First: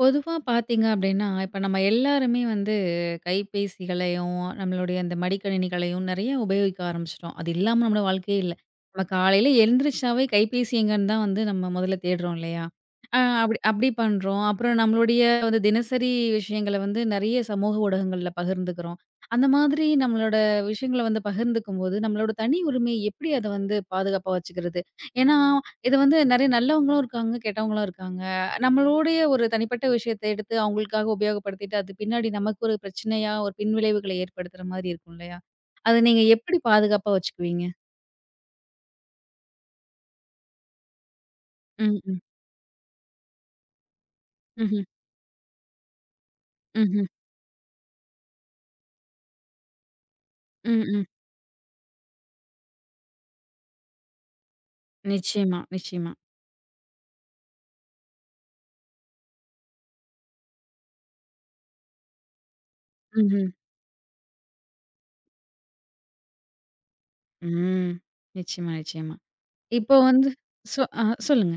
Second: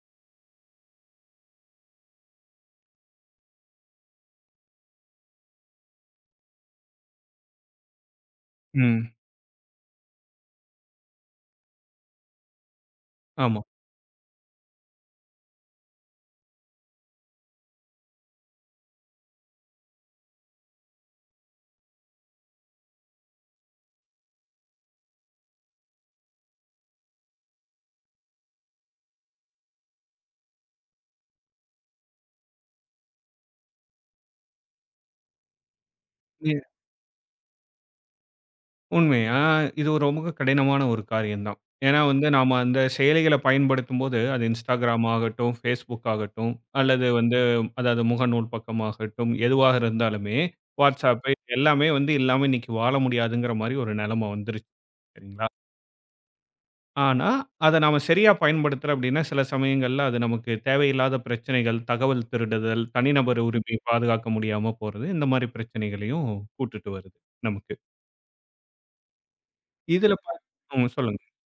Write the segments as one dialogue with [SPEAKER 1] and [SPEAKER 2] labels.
[SPEAKER 1] பொதுவா பார்த்தீங்க அப்டின்னா, இப்ப நம்ம எல்லாருமே வந்து கைபேசிகளையும், நம்மளுடைய அந்த மடிக்கணினிகளையும் நெறைய உபயோகிக்க ஆரம்பிச்சுட்டோம். அது இல்லாம நம்மளோட வாழ்க்கையே இல்ல. நம்ம
[SPEAKER 2] ம்.
[SPEAKER 1] காலையில எழுந்திரிச்சாவே கைபேசி எங்கன்னு தான் வந்து நம்ம முதல்ல தேடுறோம் இல்லையா? அப்டி
[SPEAKER 2] ஆமா.
[SPEAKER 1] அப்டி பண்றோம். அப்புறம் நம்மளுடைய வந்து தினசரி விஷயங்கள வந்து நெறைய சமூக ஊடகங்கள்ல பகிர்ந்துக்கிறோம். அந்த மாதிரி நம்மளோட விஷயங்கள வந்து பகிர்ந்துக்கும்போது, நம்மளோட தனி உரிமையை எப்படி அத வந்து பாதுகாப்பா வச்சுக்கிறது? ஏன்னா, இது வந்து நெறைய நல்லவங்களும் இருக்காங்க, கெட்டவங்களும் இருக்காங்க. நம்மளுடைய ஒரு தனிப்பட்ட விஷயத்த எடுத்து அவங்களுக்காக உபயோகப்படுத்திட்டு, அது பின்னாடி நமக்கு ஒரு பிரச்சனையா, ஒரு பின்விளைவுகள ஏற்படுத்துற மாதிரி இருக்கும் இல்லையா? அத நீங்க எப்படி
[SPEAKER 2] இது
[SPEAKER 1] பாதுகாப்பா வச்சுக்குவீங்க?
[SPEAKER 2] உண்மை. இது ஒரு ரொம்ப கடினமான ஒரு காரியம் தான்.
[SPEAKER 1] ம்,
[SPEAKER 2] ஏன்னா
[SPEAKER 1] ம்.
[SPEAKER 2] வந்து நாம அந்த செயலிகள பயன்படுத்தும்போது, அது
[SPEAKER 1] ம்ஹ்ம்.
[SPEAKER 2] Instagram ஆகட்டும், Facebook ஆகட்டும், அல்லது
[SPEAKER 1] ம்ஹ்ம்.
[SPEAKER 2] வந்து அதாவது முகநூல் பக்கமாகட்டும், எதுவாக இருந்தாலுமே
[SPEAKER 1] ம், ம்.
[SPEAKER 2] WhatsApp எல்லாமே வந்து இல்லாம இன்னைக்கு வாழ முடியாதுங்கிற மாரி ஒரு நெலைம வந்துருச்சு. சரிங்களா?
[SPEAKER 1] நிச்சயமா, நிச்சயமா.
[SPEAKER 2] ஆனா, அத நாம சரியா பயன்படுத்தல அப்டின்னா, சில சமயங்கள்ல அது நமக்கு தேவையில்லாத பிரச்சனைகள், தகவல் திருடுதல், தனிநபர்
[SPEAKER 1] ம்ஹ்ம்.
[SPEAKER 2] உரிமையை பாதுகாக்க முடியாம போறது, இந்த மாரி பிரச்சனைகளையும் கூட்டுட்டு வருது நமக்கு.
[SPEAKER 1] ம். நிச்சயமா, நிச்சயமா. இப்போ
[SPEAKER 2] இதுல
[SPEAKER 1] வந்து
[SPEAKER 2] பாத்
[SPEAKER 1] சொ அ
[SPEAKER 2] சொல்லுங்க.
[SPEAKER 1] சொல்லுங்க.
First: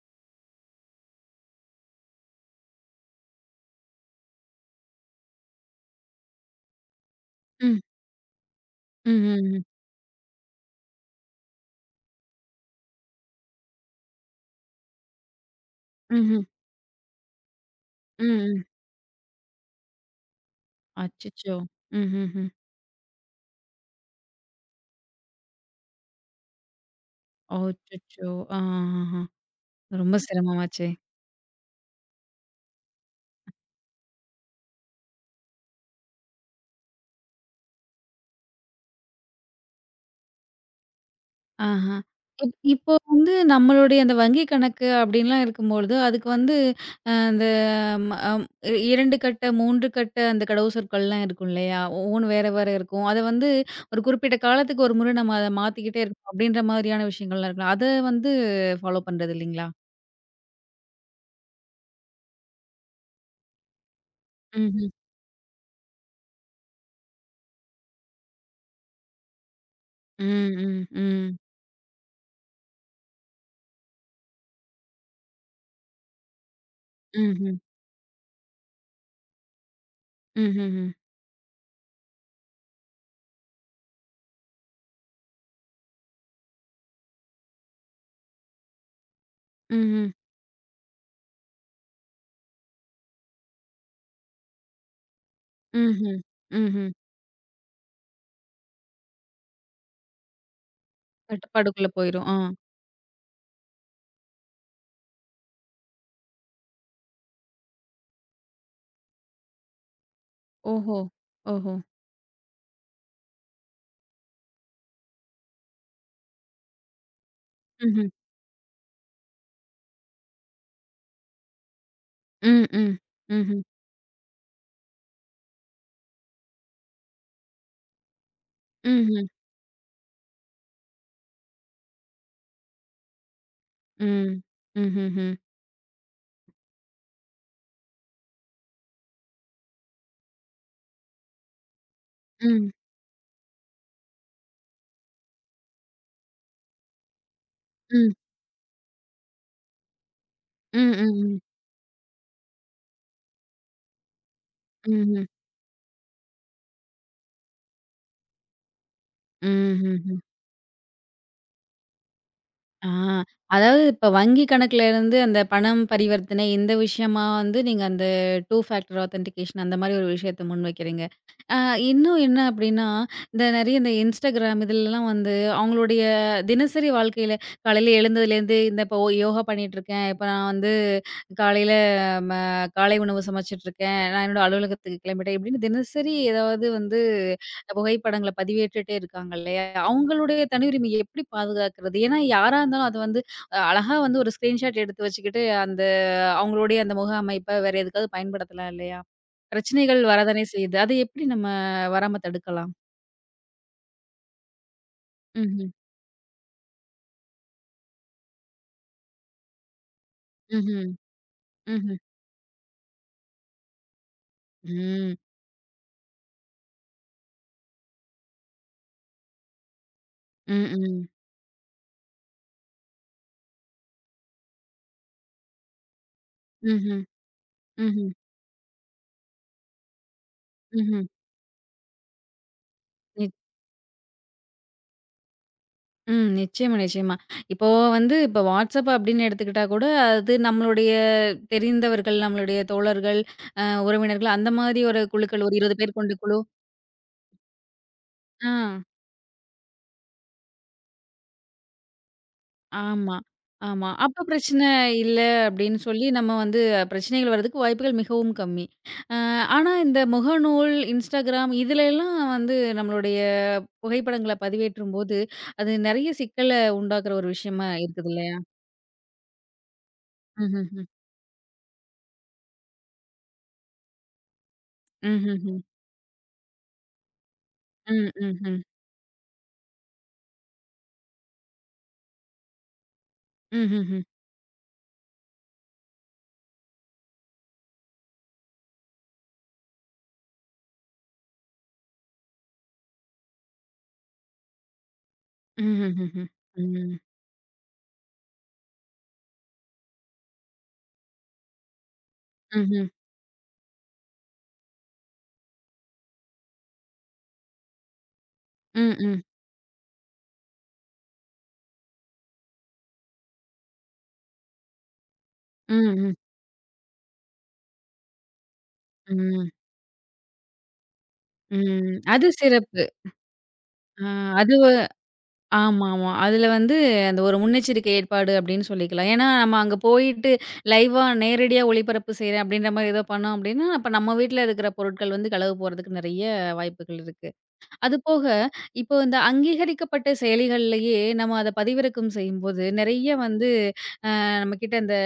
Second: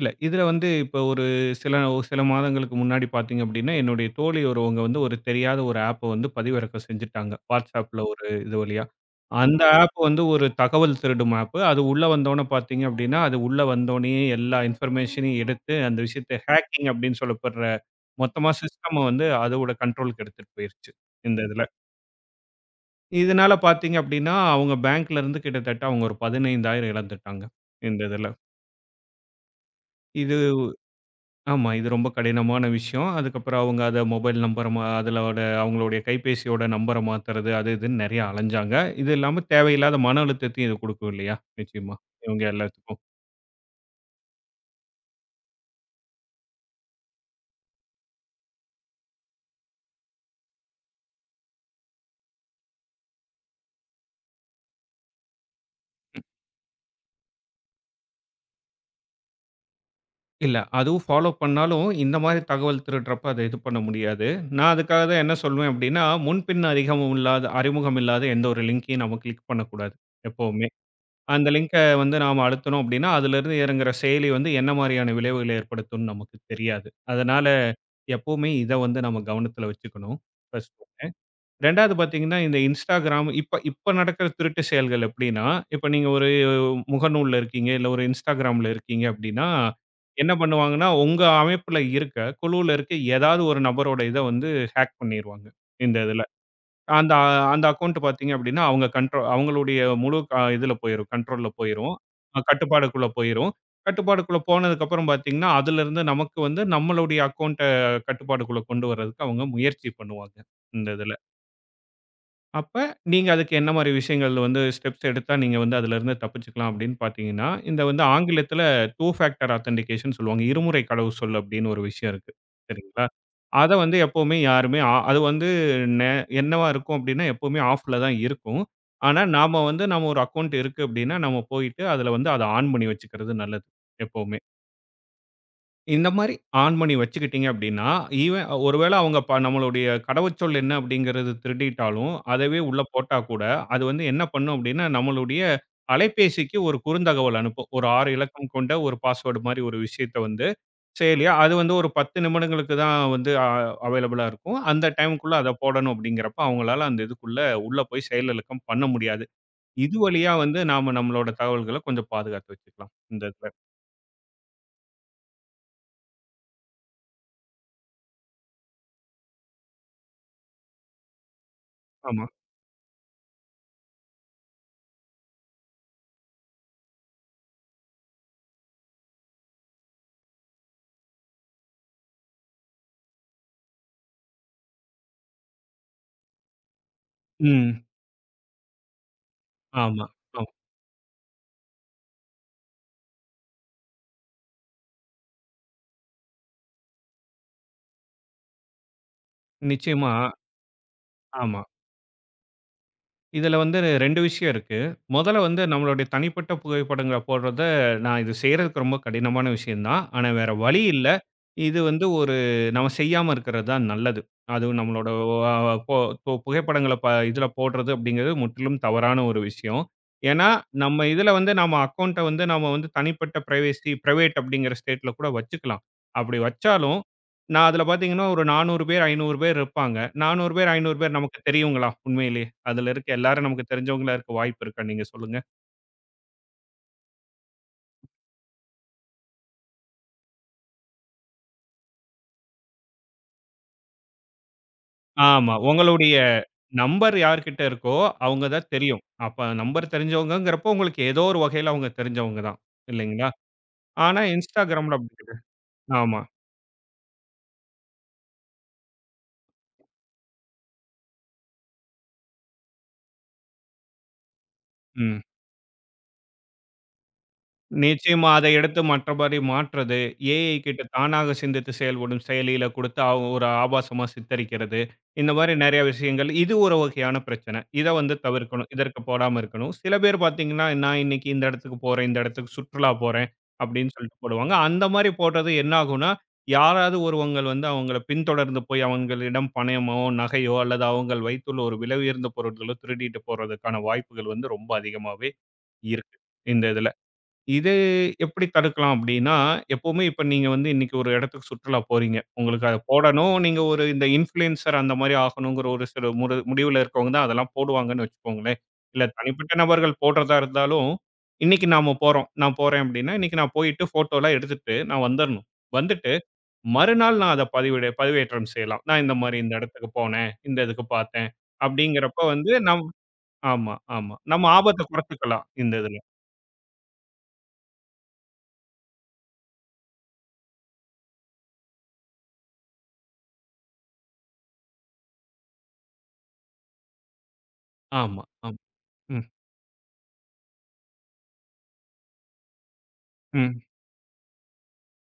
[SPEAKER 2] இல்ல இதுல வந்து இப்ப ஒரு சில சில மாதங்களுக்கு முன்னாடி பார்த்தீங்க அப்டின்னா, என்னுடைய தோழி ஒருவங்க வந்து ஒரு தெரியாத ஒரு ஆப்ப வந்து பதிவிறக்கம் செஞ்சுட்டாங்க
[SPEAKER 1] ம்.
[SPEAKER 2] WhatsAppல ஒரு இது வழியா.
[SPEAKER 1] ம்ஹ்ஹ்ம்.
[SPEAKER 2] அந்த ஆப் வந்து ஒரு தகவல் திருடும் ஆப். அது உள்ள வந்தோனே பார்த்தீங்க அப்டின்னா, அது உள்ள வந்தோனேயே எல்லா இன்ஃபர்மேஷனையும் எடுத்து அந்த விஷயத்த
[SPEAKER 1] ம்ஹ்ம். ம்,
[SPEAKER 2] ஹேக்கிங் அப்டின்னு சொல்லப்படுற
[SPEAKER 1] ம்ஹும், ம்.
[SPEAKER 2] மொத்தமா
[SPEAKER 1] ம்.
[SPEAKER 2] சிஸ்டம் வந்து அதோட கண்ட்ரோலுக்கு எடுத்துட்டு போயிருச்சு. இந்த
[SPEAKER 1] அச்சச்சோ!
[SPEAKER 2] இதுல.
[SPEAKER 1] ம்ஹ்ஹ்ம்.
[SPEAKER 2] இதனால பார்த்தீங்க அப்டின்னா, அவங்க பேங்க்ல இருந்து கிட்டத்தட்ட அவங்க ஒரு 15,000 இழந்துட்டாங்க. இந்த இதுல.
[SPEAKER 1] அச்சச்சோ! ஆஹஹா! ரொம்ப
[SPEAKER 2] இது
[SPEAKER 1] சிரமமாச்சே!
[SPEAKER 2] ஆமா, இது ரொம்ப கடினமான விஷயம். அதுக்கப்புறம் அவங்க அத மொபைல் நம்பர மா அதுலோட அவங்களுடைய கைபேசியோட நம்பர மாத்துறது, அது இதுன்னு நெறைய அலைஞ்சாங்க. இது இல்லாம தேவையில்லாத மன அழுத்தத்தையும் இது குடுக்கும் இல்லையா? நிச்சயமா.
[SPEAKER 1] ஆஹா.
[SPEAKER 2] இவங்க
[SPEAKER 1] இப்போ
[SPEAKER 2] எல்லாத்துக்கும்.
[SPEAKER 1] வந்து நம்மளுடைய அந்த வங்கி கணக்கு அப்படின்லாம் இருக்கும்பொழுது, அதுக்கு வந்து அ அந்த ம அம் 2 கட்ட, 3 கட்ட அந்த கடவு சொற்கள்லாம் இருக்கும் இல்லையா? ஒவ்வொன்னும் வேற வேற இருக்கும். அத வந்து ஒரு குறிப்பிட்ட காலத்துக்கு ஒரு முறை நம்ம அத மாத்திக்கிட்டே இருக்கணும் அப்படின்ற மாதிரியான விஷயங்கள்லாம் இருக்கலாம். அத வந்து ஃபாலோ பண்றது இல்லைங்களா?
[SPEAKER 2] இல்ல, அதுவும் ஃபாலோ பண்ணாலும் இந்த மாரி தகவல் திருடுறப்ப அத இது பண்ண முடியாது. நான்
[SPEAKER 1] ம்ஹ்ம்.
[SPEAKER 2] அதுக்காக தான் என்ன சொல்வேன் அப்டின்னா, முன்பின் அறிகமும் இல்லாத அறிமுகம் இல்லாத எந்த ஒரு லிங்க்கையும் நம்ம கிளிக் பண்ணக்கூடாது
[SPEAKER 1] ம்,
[SPEAKER 2] எப்பவுமே.
[SPEAKER 1] ம், ம்.
[SPEAKER 2] அந்த லிங்க வந்து நாம அழுத்துனோம் அப்படின்னா, அதிலிருந்து இறங்குற செயலி வந்து என்ன மாரியான விளைவுகள ஏற்படுத்தும்னு நமக்கு தெரியாது. அதனால
[SPEAKER 1] ம்ஹ்ம்.
[SPEAKER 2] எப்பவுமே இத வந்து நம்ம கவனத்துல வச்சுக்கணும். ஃபர்ஸ்ட்
[SPEAKER 1] ம்ஹ்ஹ்ம்.
[SPEAKER 2] 2வது பார்த்தீங்கன்னா, இந்த Instagram இப்ப இப்ப நடக்கிற திருட்டு செயல்கள் எப்படின்னா, இப்ப நீங்க ஒரு முகநூல்ல இருக்கீங்க, இல்ல ஒரு Instagramல இருக்கீங்க அப்படின்னா,
[SPEAKER 1] ம்ஹ்ம்.
[SPEAKER 2] என்ன பண்ணுவாங்கன்னா, உங்க அமைப்புல இருக்க, குழுவுல இருக்க ஏதாவது ஒரு நபரோட இத வந்து ஹேக் பண்ணிருவாங்க, இந்த
[SPEAKER 1] ம்ஹ்ம்.
[SPEAKER 2] இதுல.
[SPEAKER 1] ம்ஹ்ம்.
[SPEAKER 2] அந்த அந்த அக்கவுண்ட் பார்த்தீங்க அப்படின்னா, அவங்களுடைய முழு க இதுல போயிரும். கண்ட்ரோல்ல
[SPEAKER 1] கட்டுப்பாடுக்குள்ள
[SPEAKER 2] போயிரும்.
[SPEAKER 1] போயிரும். ஆ.
[SPEAKER 2] கட்டுப்பாடுக்குள்ள போயிரும். கட்டுப்பாடுக்குள்ள போனதுக்கப்புறம் பார்த்தீங்கன்னா, அதிலிருந்து நமக்கு வந்து நம்மளுடைய அக்கவுண்ட்ட கட்டுப்பாடுக்குள்ள கொண்டு வர்றதுக்கு அவங்க முயற்சி பண்ணுவாங்க. இந்த
[SPEAKER 1] ஓஹோ!
[SPEAKER 2] இதுல.
[SPEAKER 1] ஓஹோ!
[SPEAKER 2] அப்ப, நீங்க அதுக்கு என்ன மாரி விஷயங்கள் வந்து ஸ்டெப்ஸ் எடுத்தா நீங்க வந்து அதிலிருந்து தப்பிச்சுக்கலாம் அப்படின்னு பார்த்தீங்கன்னா, இந்த வந்து
[SPEAKER 1] ம்ஹ்ம்.
[SPEAKER 2] ஆங்கிலத்தில 2 ஃபேக்டர் ஆத்தென்டிகேஷன் சொல்லுவாங்க. இருமுறை கடவுச்சொல் அப்படின்னு ஒரு விஷயம் இருக்கு.
[SPEAKER 1] ம், ம்.
[SPEAKER 2] சரிங்களா?
[SPEAKER 1] ம்ஹ்ம்.
[SPEAKER 2] அத வந்து எப்பவுமே யாருமே அது வந்து நே என்னவா இருக்கும் அப்படின்னா, எப்பவுமே ஆஃப்ல தான் இருக்கும். ஆனா,
[SPEAKER 1] ம்ஹ்ம்.
[SPEAKER 2] நாம வந்து நம்ம ஒரு அக்கவுண்ட் இருக்கு அப்படின்னா, நம்ம போயிட்டு அதில வந்து அத ஆன் பண்ணி வச்சுக்கிறது நல்லது
[SPEAKER 1] హ్మ్.
[SPEAKER 2] எப்பவுமே.
[SPEAKER 1] హుహుహు.
[SPEAKER 2] இந்த மாரி ஆன் பண்ணி வச்சுக்கிட்டீங்க அப்படின்னா, ஈவன் ஒருவேளை அவங்க நம்மளுடைய கடவுச்சொல் என்ன அப்படிங்கிறது திருடிட்டாலும், அதவே
[SPEAKER 1] ம்.
[SPEAKER 2] உள்ள போட்டா கூட, அது வந்து என்ன பண்ணும் அப்படின்னா, நம்மளுடைய அலைபேசிக்கு ஒரு குறுந்தகவல் அனுப்பும். ஒரு
[SPEAKER 1] ம்ஹ்ஹ்ம்.
[SPEAKER 2] 6 இலக்கம் கொண்ட ஒரு பாஸ்வேர்டு மாரி ஒரு விஷயத்த வந்து
[SPEAKER 1] ம். ம். ம்.
[SPEAKER 2] செயலியா
[SPEAKER 1] ம்.
[SPEAKER 2] அது வந்து ஒரு 10 நிமிடங்களுக்கு தான் வந்து அவைலபிளா இருக்கும். அந்த
[SPEAKER 1] ம்ஹ்ம்.
[SPEAKER 2] டைமுக்குள்ள அத போடணும் அப்படிங்கிறப்ப, அவங்களால அந்த இதுக்குள்ள உள்ள போய் செயலிழக்கம் பண்ண முடியாது. இது
[SPEAKER 1] ம்ஹ்ஹ్మ్.
[SPEAKER 2] வழியா வந்து நாம நம்மளோட தகவல்கள கொஞ்சம் பாதுகாத்து
[SPEAKER 1] ஆ,
[SPEAKER 2] வச்சுக்கலாம். இந்த இதுல.
[SPEAKER 1] அதாவது இப்ப வங்கி கணக்குலேருந்து அந்த பணம் பரிவர்த்தனை இந்த விஷயமா வந்து நீங்க அந்த 2 ஃபேக்டர் ஆத்தென்டிகேஷன் அந்த மாரி ஒரு விஷயத்த முன்வைக்கிறீங்க. ஆ, இன்னும்
[SPEAKER 2] ஆமா.
[SPEAKER 1] என்ன அப்டின்னா, இந்த நெறைய இந்த Instagram இதுலலாம் வந்து அவங்களுடைய தினசரி வாழ்க்கையில காலையில எழுந்ததுலேருந்து இந்த இப்போ யோகா பண்ணிட்டுருக்கேன். இப்ப நான் வந்து காலையில ம காலை உணவு சமைச்சிட்டுருக்கேன். நான் என்னோட அலுவலகத்துக்கு கிளம்பிட்டேன். இப்டின்னு தினசரி ஏதாவது வந்து
[SPEAKER 2] ம்.
[SPEAKER 1] புகைப்படங்கள பதிவேற்றுட்டே இருக்காங்க இல்லையா?
[SPEAKER 2] ஆமா.
[SPEAKER 1] அவங்களுடைய தனி உரிமை எப்படி பாதுகாக்கிறது? ஏன்னா யாரா இருந்தாலும் அது வந்து அழகா வந்து ஒரு ஸ்கிரீன்ஷாட் எடுத்து வச்சுக்கிட்டு, அந்த அவங்களுடைய அந்த முக அமைப்ப வேற எதுக்காவது பயன்படுத்தலாம் இல்லையா? பிரச்சனைகள்
[SPEAKER 2] நிச்சயமா.
[SPEAKER 1] வரதானே செய்யுது. அதை எப்படி நம்ம
[SPEAKER 2] ஆமா.
[SPEAKER 1] வராம தடுக்கலாம்?
[SPEAKER 2] இதுல வந்து 2 விஷயம் இருக்கு. முதல்ல வந்து
[SPEAKER 1] ம்ஹ்ம்.
[SPEAKER 2] நம்மளுடைய தனிப்பட்ட புகைப்படங்கள போடுறத நான் செய்றதுக்கு ரொம்ப கடினமான விஷயம் தான். ஆனா வேற வழி
[SPEAKER 1] ம்ஹ்ம்.
[SPEAKER 2] இல்ல. இது
[SPEAKER 1] ம்ஹ்ம்.
[SPEAKER 2] வந்து ஒரு நம்ம செய்யாம இருக்கிறது தான் நல்லது. அதுவும் நம்மளோட
[SPEAKER 1] ம்.
[SPEAKER 2] அ போ பு புகைப்படங்கள இதுல போடுறது அப்படிங்கிறது முற்றிலும் தவறான ஒரு விஷயம். ஏன்னா,
[SPEAKER 1] ம்.
[SPEAKER 2] நம்ம
[SPEAKER 1] ம்.
[SPEAKER 2] இதுல வந்து நம்ம அக்கவுண்ட்ட வந்து நம்ம வந்து தனிப்பட்ட பிரைவசி பிரைவேட் அப்படிங்கிற ஸ்டேட்ல கூட வச்சுக்கலாம். அப்படி வச்சாலும்,
[SPEAKER 1] ம்ஹ்ம்.
[SPEAKER 2] நான் அதுல
[SPEAKER 1] ம்ஹ்ம்.
[SPEAKER 2] பார்த்தீங்கன்னா ஒரு 400 பேர், 500 பேர் இருப்பாங்க. 400 பேர், 500
[SPEAKER 1] ம்ஹ்ம்.
[SPEAKER 2] பேர் நமக்கு தெரியுங்களா உண்மையிலே? அதுல இருக்க எல்லாரும்
[SPEAKER 1] நிச்சயமா.
[SPEAKER 2] நமக்கு தெரிஞ்சவங்களா இருக்க வாய்ப்பு இருக்கா நீங்க சொல்லுங்க?
[SPEAKER 1] ம். நிச்சயமா, நிச்சயமா. இப்போ வந்து இப்போ WhatsApp அப்படின்னு எடுத்துக்கிட்டா கூட, அது நம்மளுடைய தெரிந்தவர்கள், நம்மளுடைய தோழர்கள், அ உறவினர்கள் அந்த மாதிரி ஒரு குழுக்கள்
[SPEAKER 2] ஆமா.
[SPEAKER 1] ஒரு 20 பேர்
[SPEAKER 2] உங்களுடைய
[SPEAKER 1] கொண்ட குழு.
[SPEAKER 2] நம்பர் யார்கிட்ட இருக்கோ, அவங்க
[SPEAKER 1] ஆ,
[SPEAKER 2] தான் தெரியும். அப்ப நம்பர் தெரிஞ்சவங்கங்கிறப்போ, உங்களுக்கு ஏதோ ஒரு வகையில அவங்க தெரிஞ்சவங்க தான்.
[SPEAKER 1] ஆமா,
[SPEAKER 2] இல்லைங்களா?
[SPEAKER 1] ஆமா.
[SPEAKER 2] ஆனா,
[SPEAKER 1] அப்ப பிரச்சனை
[SPEAKER 2] Instagramல அப்படி
[SPEAKER 1] இல்ல
[SPEAKER 2] கிடையாது.
[SPEAKER 1] அப்படின்னு சொல்லி
[SPEAKER 2] ஆமா.
[SPEAKER 1] நம்ம வந்து பிரச்சனைகள் வர்றதுக்கு வாய்ப்புகள் மிகவும் கம்மி. அ ஆனா இந்த முகநூல், Instagram இதுலலாம் வந்து நம்மளுடைய புகைப்படங்கள பதிவேற்றும்போது,
[SPEAKER 2] ம்.
[SPEAKER 1] அது நெறைய சிக்கல உண்டாக்குற ஒரு விஷயமா இருக்குது
[SPEAKER 2] நிச்சயமா
[SPEAKER 1] இல்லையா?
[SPEAKER 2] அதை எடுத்து மற்றபடி மாற்றது. ஏஐ கிட்ட
[SPEAKER 1] ம்ஹ்ஹ்ம்.
[SPEAKER 2] தானாக சிந்தித்து செயல்படும் செயலியில குடுத்து ஒரு ஆபாசமா சித்தரிக்கிறது. இந்த மாரி
[SPEAKER 1] ம்ஹ்ஹ்ம்.
[SPEAKER 2] நெறைய விஷயங்கள். இது ஒரு வகையான பிரச்சனை. இத
[SPEAKER 1] ம்,
[SPEAKER 2] வந்து
[SPEAKER 1] ம், ம். ம்
[SPEAKER 2] தவிர்க்கணும். இதற்கு போடாம இருக்கணும். சில பேர் பார்த்தீங்கன்னா, நான் இன்னைக்கு இந்த இடத்துக்கு போறேன், இந்த இடத்துக்கு சுற்றுலா போறேன் அப்படின்னு
[SPEAKER 1] హుహుహు.
[SPEAKER 2] சொல்லிட்டு போடுவாங்க. அந்த மாரி போடுறது என்ன ஆகும்னா, யாராவது ஒருவங்கள் வந்து அவங்கள பின்தொடர்ந்து போய் அவங்களிடம் பணயமோ, நகையோ அல்லது அவங்கள் வைத்துள்ள ஒரு விலை உயர்ந்த பொருட்களோ திருடிட்டு போறதுக்கான வாய்ப்புகள் வந்து ரொம்ப அதிகமாவே இருக்கு.
[SPEAKER 1] ம்ஹ்ஹுஹு.
[SPEAKER 2] இந்த இதுல.
[SPEAKER 1] ம்.
[SPEAKER 2] இது எப்படி தடுக்கலாம் அப்படின்னா, எப்பவுமே இப்ப நீங்க வந்து இன்னைக்கு ஒரு இடத்துக்கு சுற்றுலா போறீங்க. உங்களுக்கு அத
[SPEAKER 1] ம்ஹ்ம்.
[SPEAKER 2] போடணும். நீங்க ஒரு இந்த இன்ஃப்ளூயன்சர் அந்த மாரி ஆகணுங்கிற ஒரு சில முடிவுல இருக்கவங்க தான் அதெல்லாம் போடுவாங்கன்னு வச்சுக்கோங்களேன்.
[SPEAKER 1] ம்,
[SPEAKER 2] இல்ல
[SPEAKER 1] ம்.
[SPEAKER 2] தனிப்பட்ட நபர்கள் போடுறதா இருந்தாலும், இன்னைக்கு நாம போறோம். நான் போறேன் அப்படின்னா, இன்னைக்கு நான் போயிட்டு ஃபோட்டோலாம் எடுத்துட்டு நான் வந்துரணும்.
[SPEAKER 1] ம்,
[SPEAKER 2] வந்துட்டு
[SPEAKER 1] ம்,
[SPEAKER 2] மறுநாள் நான் அத பதிவேற்றம் செய்யலாம். நான் இந்த மாரி
[SPEAKER 1] ம்,
[SPEAKER 2] இந்த இடத்துக்கு போனேன், இந்த இதுக்கு பார்த்தேன்
[SPEAKER 1] ம்.
[SPEAKER 2] அப்படிங்கிறப்ப
[SPEAKER 1] அது
[SPEAKER 2] வந்து
[SPEAKER 1] சிறப்பு.
[SPEAKER 2] நம் ஆமா,
[SPEAKER 1] ஆ,
[SPEAKER 2] ஆமா. நம்ம
[SPEAKER 1] அது வ
[SPEAKER 2] ஆபத்த குறைச்சுக்கலாம் இந்த இதுல.
[SPEAKER 1] ஆமாமா. அதுல வந்து அந்த ஒரு முன்னெச்சரிக்கை ஏற்பாடு அப்டின்னு சொல்லிக்கலாம். ஏன்னா, நம்ம அங்க போயிட்டு லைவா நேரடியா ஒளிபரப்பு செய்றேன் அப்டின்ற மாரி ஏதோ பண்ணோம் அப்டின்னா, அப்ப நம்ம வீட்ல இருக்கிற பொருட்கள் வந்து களவு போறதுக்கு நெறைய வாய்ப்புகள் இருக்கு.
[SPEAKER 2] ஆமா,
[SPEAKER 1] அதுபோக
[SPEAKER 2] ஆமா.
[SPEAKER 1] இப்போ இந்த
[SPEAKER 2] ம்,
[SPEAKER 1] அங்கீகரிக்கப்பட்ட செயலிகள்லயே நம்ம அத பதிவிறக்கம் செய்யும்போது, நெறைய வந்து
[SPEAKER 2] ம்.
[SPEAKER 1] நம்ம கிட்ட அந்த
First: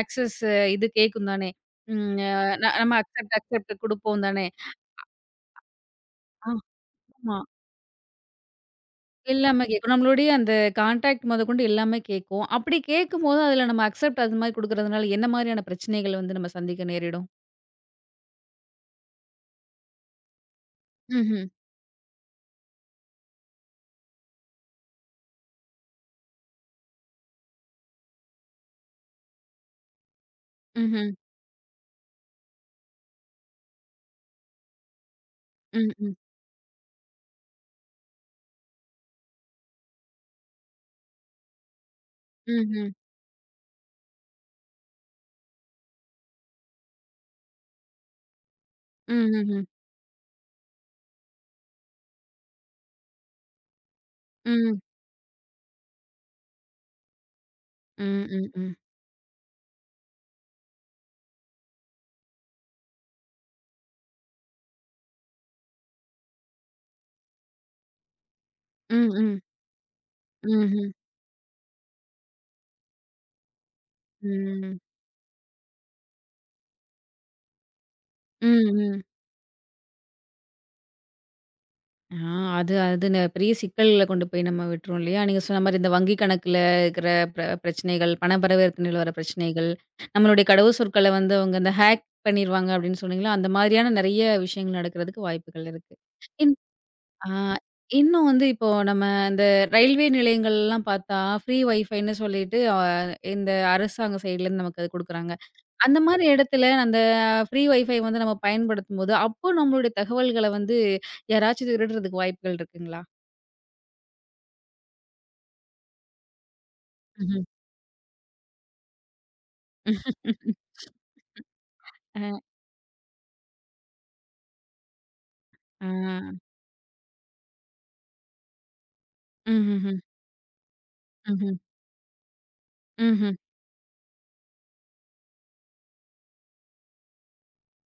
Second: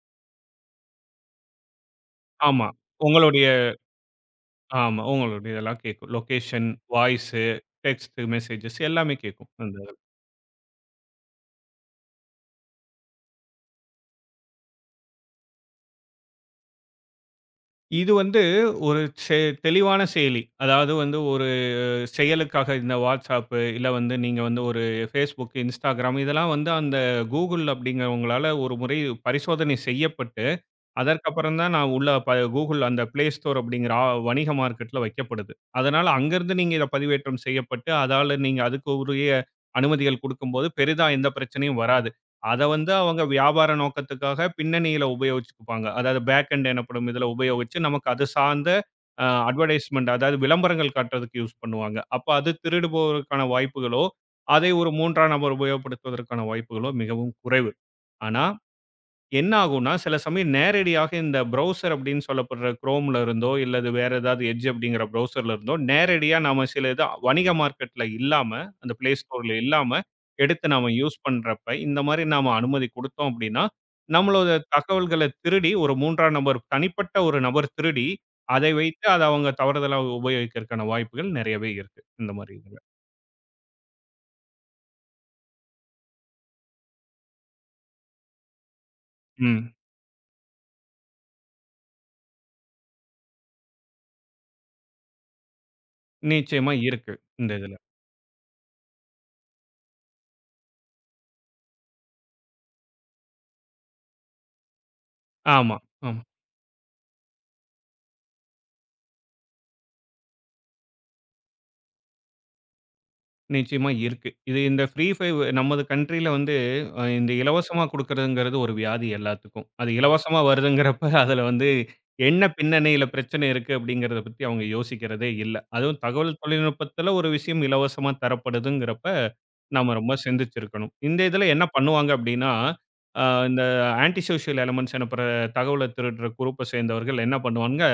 [SPEAKER 1] ஆக்சஸ் இது கேட்கும் தானே. ம் அ
[SPEAKER 2] ஆமா.
[SPEAKER 1] நம்ம அக்செப்ட்
[SPEAKER 2] உங்களுடைய
[SPEAKER 1] அக்செப்ட் குடுப்போம் தானே.
[SPEAKER 2] ஆமா. உங்களுடைய இதெல்லாம் கேட்கும். லொகேஷன்,
[SPEAKER 1] ஆமா.
[SPEAKER 2] வாய்ஸு, டெக்ஸ்ட் மெசேஜஸ் எல்லாமே கேட்கும்.
[SPEAKER 1] எல்லாமே
[SPEAKER 2] அந்த
[SPEAKER 1] கேட்கும்.
[SPEAKER 2] இதுல.
[SPEAKER 1] நம்மளுடைய அந்த கான்டாக்ட் மொதற்கொண்டு எல்லாமே கேட்கும். அப்படி கேட்கும்போது அதில நம்ம அக்செப்ட் அது மாரி குடுக்குறதுனால என்ன மாரியான பிரச்சனைகள் வந்து நம்ம சந்திக்க நேரிடும்?
[SPEAKER 2] இது வந்து ஒரு செ தெளிவான செயலி. அதாவது வந்து ஒரு
[SPEAKER 1] ம்ஹ்ம்.
[SPEAKER 2] செயலுக்காக இந்த WhatsApp இல்ல வந்து நீங்க வந்து ஒரு Facebook, Instagram இதெல்லாம் வந்து அந்த Google அப்படிங்கிறவங்களால ஒரு முறை பரிசோதனை செய்யப்பட்டு
[SPEAKER 1] ம்ஹ்ம்.
[SPEAKER 2] அதற்கப்புறம் தான் நான் உள்ள ப Google அந்த Play Store அப்படிங்கிற வணிக மார்க்கெட்ல வைக்கப்படுது. அதனால
[SPEAKER 1] ம்ஹ்ம்.
[SPEAKER 2] அங்கருந்து நீங்க இத பதிவேற்றம் செய்யப்பட்டு, அதால நீங்க அதுக்கு உரிய அனுமதிகள் குடுக்கும்போது, பெரிதா எந்த பிரச்சனையும் வராது. அத
[SPEAKER 1] ம்ஹ்ம்.
[SPEAKER 2] வந்து அவங்க வியாபார நோக்கத்துக்காக பின்னணியில உபயோகிச்சுக்குப்பாங்க. அதாவது பேக் எண்ட் எனப்படும் இதுல உபயோகிச்சு, நமக்கு அது சார்ந்த
[SPEAKER 1] ம்ஹ்ஹ்ம்.
[SPEAKER 2] அட்வர்டைஸ்மென்ட் அதாவது விளம்பரங்கள் காட்டுறதுக்கு யூஸ் பண்ணுவாங்க. அப்ப அது திருடுபவருக்கான வாய்ப்புகளோ, அதை
[SPEAKER 1] ம்.
[SPEAKER 2] ஒரு 3ஆம் நபர் உபயோகப்படுத்துவதற்கான வாய்ப்புகளோ மிகவும் குறைவு.
[SPEAKER 1] ம்.
[SPEAKER 2] ஆனா
[SPEAKER 1] ம்.
[SPEAKER 2] என்ன ஆகும்னா, சில சமயம் நேரடியாக இந்த ப்ரௌசர் அப்படின்னு சொல்லப்படுற Chromeல இருந்தோ, இல்லது வேற ஏதாவது Edge அப்படிங்கிற ப்ரௌசர்ல இருந்தோ, நேரடியா நாம சில இது வணிக மார்க்கெட்ல இல்லாம, அந்த
[SPEAKER 1] ம். ம்.
[SPEAKER 2] Play
[SPEAKER 1] ம்.
[SPEAKER 2] Storeல இல்லாம, எடுத்து
[SPEAKER 1] ம்ஹ்ம்.
[SPEAKER 2] நாம யூஸ் பண்றப்ப, இந்த மாரி நாம அனுமதி குடுத்தோம் அப்படின்னா, நம்மளோட
[SPEAKER 1] ம். ம்.
[SPEAKER 2] தகவல்கள திருடி ஒரு 3ஆம் நபர் தனிப்பட்ட ஒரு நபர் திருடி,
[SPEAKER 1] ம்,
[SPEAKER 2] அதை
[SPEAKER 1] ம்,
[SPEAKER 2] வைத்து அத அவங்க தவறுதலா உபயோகிக்கிறதுக்கான வாய்ப்புகள் நெறையவே இருக்கு.
[SPEAKER 1] ஆ,
[SPEAKER 2] இந்த மாரி
[SPEAKER 1] அது
[SPEAKER 2] இதுல.
[SPEAKER 1] அது ந பெரிய சிக்கல்ல கொண்டு போய் நம்ம விட்டுரும் இல்லையா? நீங்க சொன்ன மாரி இந்த வங்கி கணக்குல இருக்கிற பிரச்சனைகள், பண பரிவர்த்தனையில வர
[SPEAKER 2] ம்.
[SPEAKER 1] பிரச்சனைகள், நம்மளுடைய கடவு சொற்கள வந்து அவங்க இந்த ஹேக் பண்ணிருவாங்க அப்படின்னு சொன்னீங்களா? அந்த மாதிரியான நெறைய விஷயங்கள் நடக்கிறதுக்கு வாய்ப்புகள் இருக்கு. இன்
[SPEAKER 2] நிச்சயமா இருக்கு.
[SPEAKER 1] ஆ
[SPEAKER 2] இந்த இதுல.
[SPEAKER 1] இன்னும் வந்து இப்போ நம்ம இந்த ரயில்வே நிலையங்கள்லாம் பார்த்தா, ஃப்ரீ வைஃபைன்னு சொல்லிட்டு இந்த அரசாங்க சைட்லேருந்து நமக்கு அது குடுக்குறாங்க.
[SPEAKER 2] ஆமா,
[SPEAKER 1] அந்த
[SPEAKER 2] ஆமா.
[SPEAKER 1] மாரி இடத்துல அந்த ஃப்ரீ வைஃபை வந்து நம்ம பயன்படுத்தும்போது, அப்போ நம்மளுடைய தகவல்கள வந்து யாராச்சும் திருடுறதுக்கு வாய்ப்புகள் இருக்குங்களா?
[SPEAKER 2] நிச்சயமா இருக்கு. இது இந்த ஃப்ரீ ஃபயர் நமது கண்ட்ரில வந்து இந்த
[SPEAKER 1] ம்ஹ்ம்.
[SPEAKER 2] இலவசமா குடுக்குறதுங்கிறது ஒரு வியாதி எல்லாத்துக்கும். அது இலவசமா வருதுங்கிறப்ப அதுல வந்து
[SPEAKER 1] அ,
[SPEAKER 2] என்ன பின்னணியில பிரச்சனை இருக்கு அப்படிங்கிறத பத்தி அவங்க யோசிக்கிறதே இல்ல.
[SPEAKER 1] ஆ.
[SPEAKER 2] அதுவும் தகவல் தொழில்நுட்பத்துல ஒரு விஷயம் இலவசமா தரப்படுதுங்கிறப்ப, நாம
[SPEAKER 1] ம்ஹ்ஹ்ம்.
[SPEAKER 2] ரொம்ப சிந்திச்சிருக்கணும். இந்த இதுல
[SPEAKER 1] ம்ஹ்ம்.
[SPEAKER 2] என்ன பண்ணுவாங்க அப்படின்னா, அ
[SPEAKER 1] ம்ஹ்ம்.
[SPEAKER 2] இந்த ஆன்டி சோஷியல் எலமென்ட்ஸ் எனப்படுற தகவல திருடுற குரூப்ப சேர்ந்தவர்கள் என்ன பண்ணுவாங்க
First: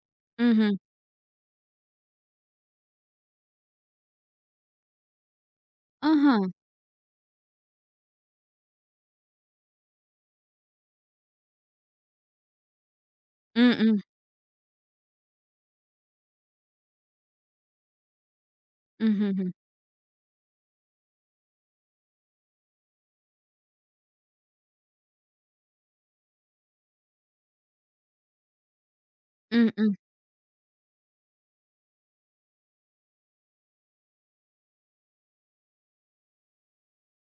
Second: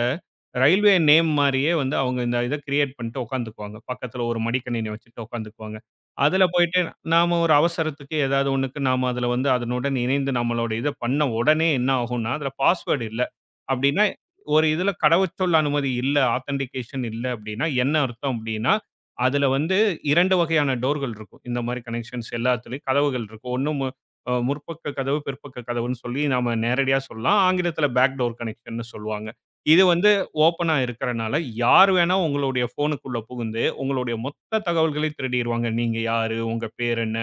[SPEAKER 1] ம்ஹ்ம்.
[SPEAKER 2] ரயில்வே நேம் மாரியே வந்து அவங்க இந்த இத கிரியேட் பண்ணிட்டு உட்காந்துக்குவாங்க. பக்கத்துல ஒரு மடிக்கணினி வச்சுட்டு உட்காந்துக்குவாங்க.
[SPEAKER 1] ஆஹா.
[SPEAKER 2] அதுல போயிட்டு நாம ஒரு அவசரத்துக்கு ஏதாவது ஒண்ணுக்கு நாம அதுல வந்து அதனுடன் இணைந்து நம்மளோட இத பண்ண உடனே என்ன ஆகும்னா, அதுல பாஸ்வேர்ட் இல்ல.
[SPEAKER 1] ம், ம்.
[SPEAKER 2] அப்படின்னா ஒரு இதுல கடவுச்சொல் அனுமதி இல்ல, ஆத்தென்டிகேஷன் இல்ல அப்படின்னா என்ன அர்த்தம் அப்படின்னா, அதுல
[SPEAKER 1] ம்ஹ்ஹ்ம்.
[SPEAKER 2] வந்து 2 வகையான டோர்கள் இருக்கும். இந்த மாரி கனெக்ஷன்ஸ் எல்லாத்துலயும் கதவுகள் இருக்கும். ஒண்ணு மு அ முற்பக்க கதவு, பிற்பக்க கதவுன்னு சொல்லி நாம நேரடியா சொல்லலாம். ஆங்கிலத்துல பேக்டோர் கனெக்ஷன்னு சொல்லுவாங்க.
[SPEAKER 1] ம்,
[SPEAKER 2] இது
[SPEAKER 1] ம்.
[SPEAKER 2] வந்து ஓப்பனா இருக்கறனால, யார் வேணா உங்களுடைய ஃபோனுக்குள்ள புகுந்து, உங்களுடைய மொத்த தகவல்களையும் திருடிருவாங்க. நீங்க யாரு? உங்க பேர் என்ன?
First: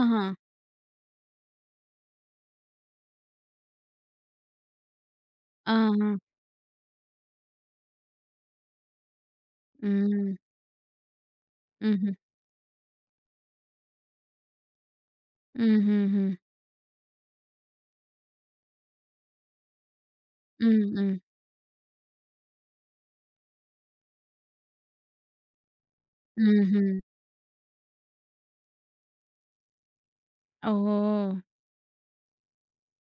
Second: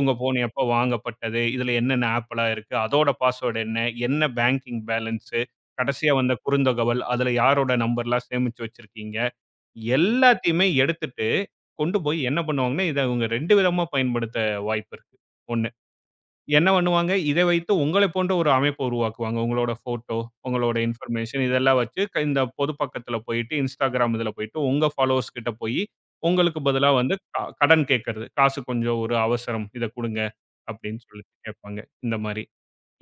[SPEAKER 2] உங்க ஃபோன் எப்ப வாங்கப்பட்டது? இதுல என்னென்ன ஆப்லாம் இருக்கு? அதோட பாஸ்வேர்ட் என்ன? என்ன பேங்கிங் பேலன்ஸு?
[SPEAKER 1] ஆஹா.
[SPEAKER 2] கடைசியா வந்த குறுந்தகவல், அதுல யாரோட நம்பர்லாம் சேமிச்சு வச்சிருக்கீங்க?
[SPEAKER 1] ம்.
[SPEAKER 2] எல்லாத்தையுமே எடுத்துட்டு கொண்டு
[SPEAKER 1] ம்ஹ்ம்.
[SPEAKER 2] போய் என்ன பண்ணுவாங்கன்னா, இத இவங்க 2 விதமா பயன்படுத்த வாய்ப்பு இருக்கு. ஒண்ணு
[SPEAKER 1] ம்ஹ்ஹ்ம்.
[SPEAKER 2] என்ன பண்ணுவாங்க? இதை வைத்து உங்களைப் போன்ற ஒரு அமைப்பு உருவாக்குவாங்க. உங்களோட ஃபோட்டோ, உங்களோட
[SPEAKER 1] ம், ம்.
[SPEAKER 2] இன்ஃபர்மேஷன் இதெல்லாம் வச்சு இந்த பொது பக்கத்துல போயிட்டு, Instagram இதுல போயிட்டு உங்க ஃபாலோவர்ஸ் கிட்ட போயி, உங்களுக்கு பதிலா
[SPEAKER 1] ம்ஹ்ம்.
[SPEAKER 2] வந்து கடன் கேட்கறது. காசு கொஞ்சம் ஒரு அவசரம். இத குடுங்க
[SPEAKER 1] ஓ!
[SPEAKER 2] அப்படின்னு சொல்லிட்டு கேட்பாங்க. இந்த மாரி.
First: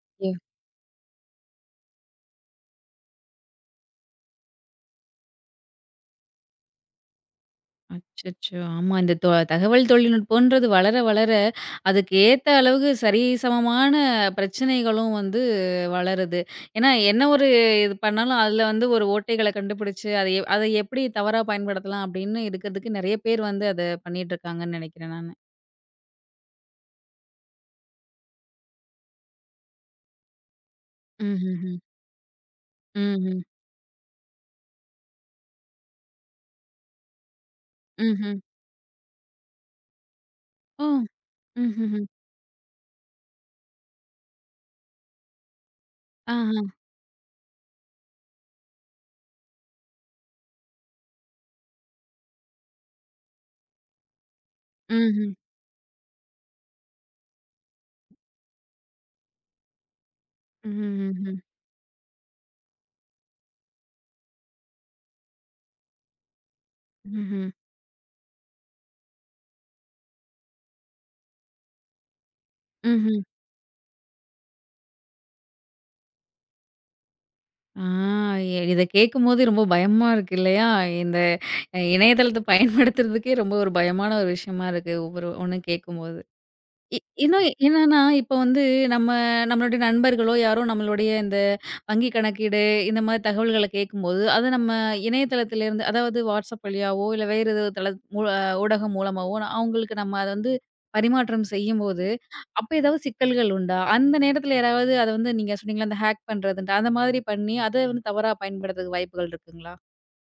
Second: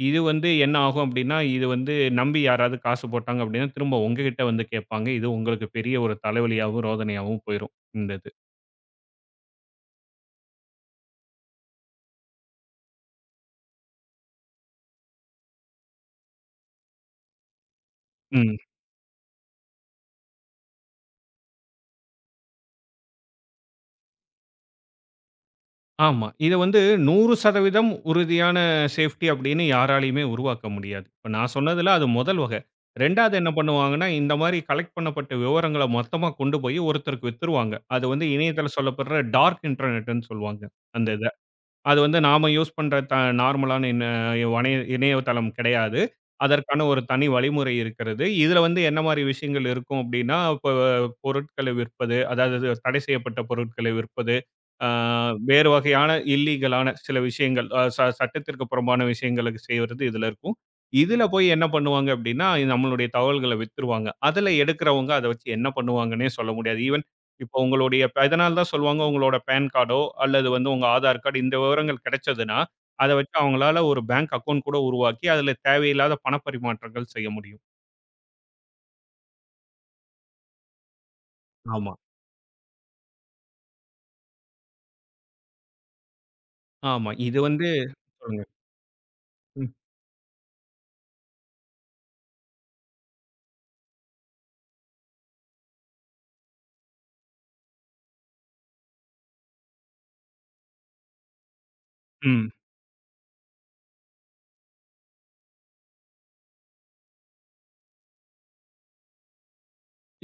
[SPEAKER 2] இது வந்து என்ன ஆகும் அப்படின்னா, இது வந்து நம்பி யாராவது காசு போட்டாங்க அப்படின்னா, திரும்ப உங்ககிட்ட வந்து கேட்பாங்க. இது உங்களுக்கு பெரிய ஒரு தலைவலியாவும், ரோதனையாவும் போயிரும். இந்த இது.
[SPEAKER 1] அச்சச்சோ! ஆமா. இந்த தகவல் தொழில்நுட்பம்ன்றது வளர, வளர அதுக்கு ஏத்த அளவுக்கு சரிசமமான பிரச்சனைகளும் வந்து வளருது. ஏன்னா, என்ன ஒரு இது பண்ணாலும்
[SPEAKER 2] ம்.
[SPEAKER 1] அதில வந்து ஒரு ஓட்டைகள கண்டுபிடிச்சு, அதை எப்படி தவறா பயன்படுத்தலாம் அப்படின்னு இருக்கிறதுக்கு நெறைய பேர் வந்து அத பண்ணிட்டுருக்காங்கன்னு நெனைக்கிறேன் நானு.
[SPEAKER 2] ஆமா. இத வந்து 100% உறுதியான சேஃப்டி அப்படின்னு யாராலயுமே உருவாக்க முடியாது. இப்ப நான்
[SPEAKER 1] ம்ஹ்ஹ்ம்.
[SPEAKER 2] சொன்னதுல அது முதல் வகை. 2வது
[SPEAKER 1] ம்ஹ்ம்.
[SPEAKER 2] என்ன பண்ணுவாங்கன்னா, இந்த மாரி கலெக்ட் பண்ணப்பட்ட விவரங்கள மொத்தமா கொண்டு போய் ஒருத்தருக்கு வித்துருவாங்க. அது வந்து
[SPEAKER 1] ம்ஹ்ம்.
[SPEAKER 2] இணையதள சொல்லப்படுற டார்க் இன்டர்நெட்ன்னு சொல்லுவாங்க.
[SPEAKER 1] ஓ!
[SPEAKER 2] அந்த இது. அது
[SPEAKER 1] ம்ஹ்ஹ்ம்.
[SPEAKER 2] வந்து நாம யூஸ் பண்ற த நார்மலான இண வணைய இணையதளம் கிடையாது.
[SPEAKER 1] ஆஹா.
[SPEAKER 2] அதற்கான ஒரு தனி வழிமுறை இருக்கிறது. இதுல வந்து என்ன மாரி விஷயங்கள் இருக்கும் அப்டின்னா, இப்ப பொருட்களை விற்பது, அதாவது தடை செய்யப்பட்ட பொருட்களை விற்பது, ஆ
[SPEAKER 1] ம்ஹ்ம்.
[SPEAKER 2] வேறு வகையான இல்லீகலான சில விஷயங்கள், அ ச சட்டத்திற்கு புறம்பான விஷயங்களுக்கு செய்றது இதுல இருக்கும். இதுல
[SPEAKER 1] ம்ஹ்ஹ்ஹ்ம்.
[SPEAKER 2] போய் என்ன பண்ணுவாங்க அப்டின்னா, நம்மளுடைய தகவல்கள வித்துருவாங்க. அதுல எடுக்கிறவங்க அத வச்சு என்ன பண்ணுவாங்கன்னே சொல்ல முடியாது. ஈவன்
[SPEAKER 1] ம்ஹ்ம்.
[SPEAKER 2] இப்போ உங்களுடைய அதனால தான் சொல்லுவாங்க உங்களோட பான் கார்டோ அல்லது வந்து உங்க ஆதார் கார்டு இந்த விவரங்கள் கிடைச்சதுன்னா, அத
[SPEAKER 1] ம்ஹ்ம்.
[SPEAKER 2] வச்சு அவங்களால ஒரு பேங்க் அக்கவுண்ட் கூட உருவாக்கி, அதுல தேவையில்லாத பணப்பரிமாற்றங்கள் செய்ய முடியும்.
[SPEAKER 1] ஆ, இத கேட்கும்போது ரொம்ப பயமா இருக்கு இல்லையா? இந்த
[SPEAKER 2] ஆமா.
[SPEAKER 1] இணையதளத்த பயன்படுத்துறதுக்கே ரொம்ப ஒரு பயமான ஒரு விஷயமா இருக்கு. ஒவ்வொரு ஒண்ணு கேட்கும்போது. இ
[SPEAKER 2] ஆமா. இது
[SPEAKER 1] இன்னும்
[SPEAKER 2] வந்து
[SPEAKER 1] என்னன்னா, இப்ப
[SPEAKER 2] சொல்லுங்க.
[SPEAKER 1] வந்து நம்ம
[SPEAKER 2] ம்.
[SPEAKER 1] நம்மளுடைய நண்பர்களோ, யாரோ நம்மளுடைய இந்த வங்கி கணக்கீடு, இந்த மாரி தகவல்கள கேட்கும்போது, அத நம்ம இணையதளத்திலிருந்து அதாவது WhatsApp வழியாவோ, இல்ல வேற ஏதோ தள மூ அ ஊடகம் மூலமாவோ அவங்களுக்கு நம்ம அத வந்து பரிமாற்றம் செய்யும்போது,
[SPEAKER 2] ம்.
[SPEAKER 1] அப்ப ஏதாவது சிக்கல்கள் உண்டா? அந்த நேரத்தில யாராவது அத வந்து நீங்க சொன்னீங்கல்ல, அந்த ஹேக் பண்றதுன்ட்டு, அந்த மாதிரி பண்ணி அத வந்து தவறா பயன்படுத்துறதுக்கு வாய்ப்புகள் இருக்குங்களா?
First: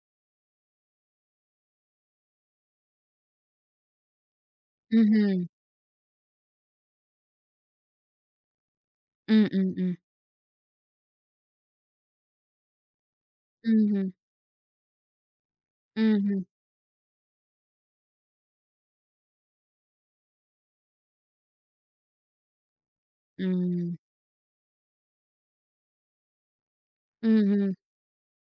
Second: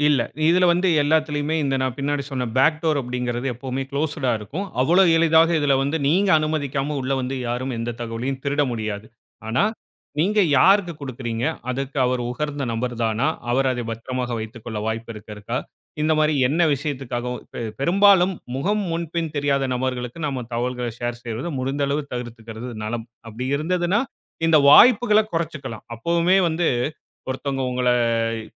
[SPEAKER 2] இல்ல. இதுல வந்து எல்லாத்துலயுமே இந்த நான் பின்னாடி சொன்ன பேக்டோர் அப்படிங்கிறது எப்பவுமே குளோஸ்டா இருக்கும். அவ்வளோ
[SPEAKER 1] ம்ஹ்ம்.
[SPEAKER 2] எளிதாக இதுல வந்து நீங்க அனுமதிக்காம உள்ள வந்து யாரும் எந்த தகவலையும் திருட முடியாது.
[SPEAKER 1] ம்,
[SPEAKER 2] ஆனா,
[SPEAKER 1] ம், ம்.
[SPEAKER 2] நீங்க யாருக்கு குடுக்குறீங்க? அதுக்கு அவர் உகந்த நபர் தானா? அவர் அதை
[SPEAKER 1] ம்ஹ்ம்.
[SPEAKER 2] பத்திரமாக வைத்துக்கொள்ள வாய்ப்பு இருக்கறக்கா? இந்த மாரி
[SPEAKER 1] హుహు.
[SPEAKER 2] என்ன விஷயத்துக்காகவும் பெரும்பாலும் முகம் முன்பின் தெரியாத நபர்களுக்கு நம்ம தகவல்கள ஷேர் செய்றது முடிந்த அளவு தவிர்த்துக்கிறது நலம். அப்படி
[SPEAKER 1] ம்.
[SPEAKER 2] இருந்ததுன்னா, இந்த வாய்ப்புகள குறைச்சுக்கலாம். அப்பவுமே வந்து ஒருத்தவங்க
[SPEAKER 1] ம்ஹ்ம்.
[SPEAKER 2] உங்கள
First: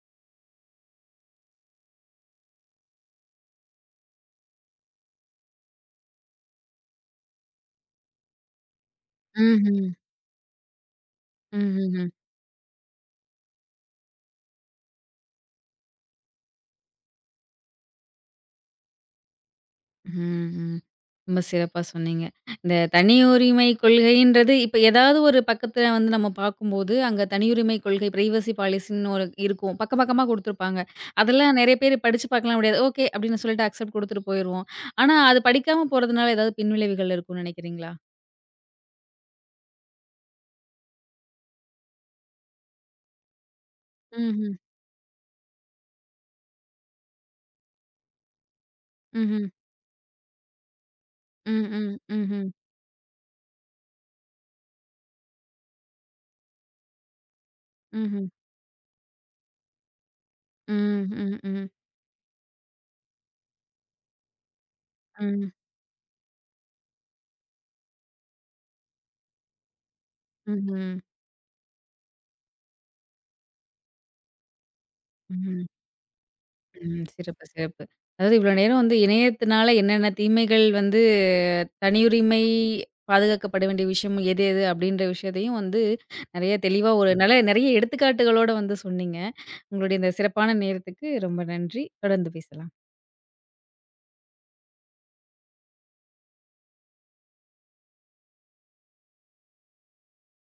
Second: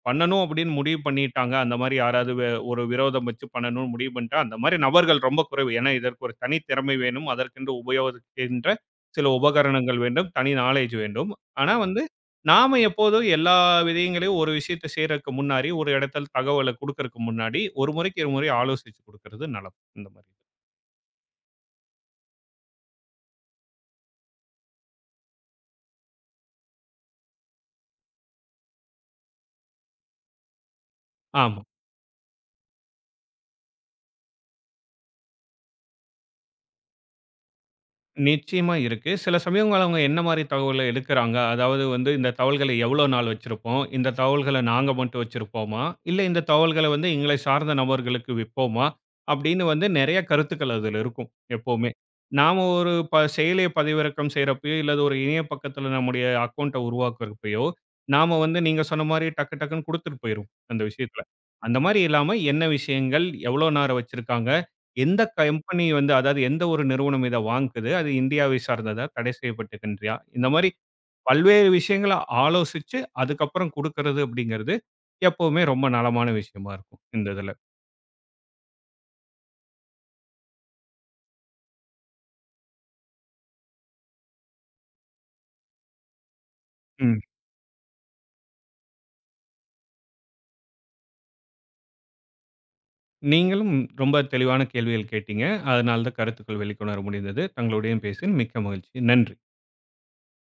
[SPEAKER 2] பண்ணணும் அப்படின்னு முடிவு பண்ணிட்டாங்க. அந்த மாரி யாராவது ஒரு விரோதம் வச்சு பண்ணணும்னு முடிவு பண்ணிட்டா, அந்த மாரி நபர்கள் ரொம்ப குறைவு. ஏன்னா இதற்கு ஒரு தனி திறமை வேணும். அதற்கென்று உபயோகிக்கின்ற சில
[SPEAKER 1] ம்ஹ்ம்.
[SPEAKER 2] உபகரணங்கள் வேண்டும். தனி நாலேட்ஜ் வேண்டும். ஆனா
[SPEAKER 1] ம்ஹ்ஹ்ம்.
[SPEAKER 2] வந்து நாம எப்போதும் எல்லா விதயங்களையும் ஒரு விஷயத்த செய்றதுக்கு முன்னாடி, ஒரு இடத்துல தகவல குடுக்கறக்கு முன்னாடி, ஒரு முறைக்கு இருமுறை ஆலோசிச்சு குடுக்கறது நலம். இந்த மாரி.
[SPEAKER 1] ம். ரொம்ப சிறப்பா சொன்னீங்க. இந்த தனியுரிமை கொள்கைன்றது இப்ப ஏதாவது ஒரு பக்கத்துல வந்து நம்ம பார்க்கும்போது, அங்க தனியுரிமை கொள்கை பிரைவசி பாலிசின்னு ஒரு இருக்கும். பக்க பக்கமா குடுத்துருப்பாங்க. அதெல்லாம்
[SPEAKER 2] ஆமா.
[SPEAKER 1] நெறைய பேர் படிச்சு பார்க்கலாம் முடியாது. ஓகே அப்படின்னு சொல்லிட்டு அக்செப்ட் குடுத்துட்டு போயிருவோம். ஆனா அது படிக்காம போறதுனால ஏதாவது பின்விளைவுகள் இருக்கும்னு நினைக்கிறீங்களா?
[SPEAKER 2] நிச்சயமா இருக்கு. சில சமயங்கள் அவங்க என்ன மாரி தகவல எடுக்குறாங்க? அதாவது வந்து இந்த தகவல்கள எவ்வளோ நாள் வச்சிருப்போம்? இந்த
[SPEAKER 1] ம்ஹ்ம்.
[SPEAKER 2] தகவல்கள நாங்க மட்டும் வச்சிருப்போமா? இல்ல இந்த தகவல்கள வந்து எங்களை சார்ந்த நபர்களுக்கு விப்போமா?
[SPEAKER 1] ம்ஹ்ம்.
[SPEAKER 2] அப்படின்னு வந்து நெறைய கருத்துக்கள் அதுல இருக்கும்
[SPEAKER 1] ம்,
[SPEAKER 2] எப்பவுமே.
[SPEAKER 1] ம். ம்ஹ்ம்.
[SPEAKER 2] நாம ஒரு செயலிய பதிவிறக்கம் செய்றப்பயோ, இல்ல ஒரு இணைய பக்கத்துல நம்முடைய அக்கவுண்ட்ட உருவாக்குறப்பயோ,
[SPEAKER 1] ம்ஹ்ம்.
[SPEAKER 2] நாம வந்து நீங்க சொன்ன மாரி டக்கு டக்குன்னு குடுத்துட்டு போயிருவோம் அந்த
[SPEAKER 1] ம்,
[SPEAKER 2] விஷயத்துல.
[SPEAKER 1] ம், ம்.
[SPEAKER 2] அந்த மாரி இல்லாம என்ன விஷயங்கள்? எவ்வளோ நேரம் வச்சிருக்காங்க? எந்த
[SPEAKER 1] ம்.
[SPEAKER 2] கம்பெனி வந்து அதாவது எந்த ஒரு நிறுவனம் இத வாங்குது? அது இந்தியாவை சார்ந்ததா? தடை செய்யப்பட்டிருக்கின்றயா? இந்த மாரி
[SPEAKER 1] ம்ஹ்ம்.
[SPEAKER 2] பல்வேறு விஷயங்கள ஆலோசிச்சு, அதுக்கப்புறம் குடுக்கறது அப்படிங்கிறது, எப்பவுமே
[SPEAKER 1] ம்.
[SPEAKER 2] ரொம்ப நலமான விஷயமா இருக்கும்.
[SPEAKER 1] ம்.
[SPEAKER 2] இந்த
[SPEAKER 1] சிறப்பு,
[SPEAKER 2] இதுல.
[SPEAKER 1] சிறப்பு. அதாவது இவ்வளோ நேரம் வந்து இணையத்தினால என்னென்ன தீமைகள் வந்து தனியுரிமை பாதுகாக்கப்பட வேண்டிய விஷயம் எது, எது அப்படின்ற விஷயத்தையும் வந்து நெறைய தெளிவா ஒரு
[SPEAKER 2] ம்.
[SPEAKER 1] நல்ல நெறைய எடுத்துக்காட்டுகளோட வந்து சொன்னீங்க. உங்களுடைய இந்த சிறப்பான நேரத்துக்கு ரொம்ப நன்றி. தொடர்ந்து பேசலாம்.
[SPEAKER 2] நீங்களும் ரொம்ப தெளிவான கேள்விகள் கேட்டீங்க. அதனால தான் கருத்துக்கள் வெளிக்கொணர முடிந்தது. தங்களுடையும் பேசியதில் மிக்க மகிழ்ச்சி. நன்றி.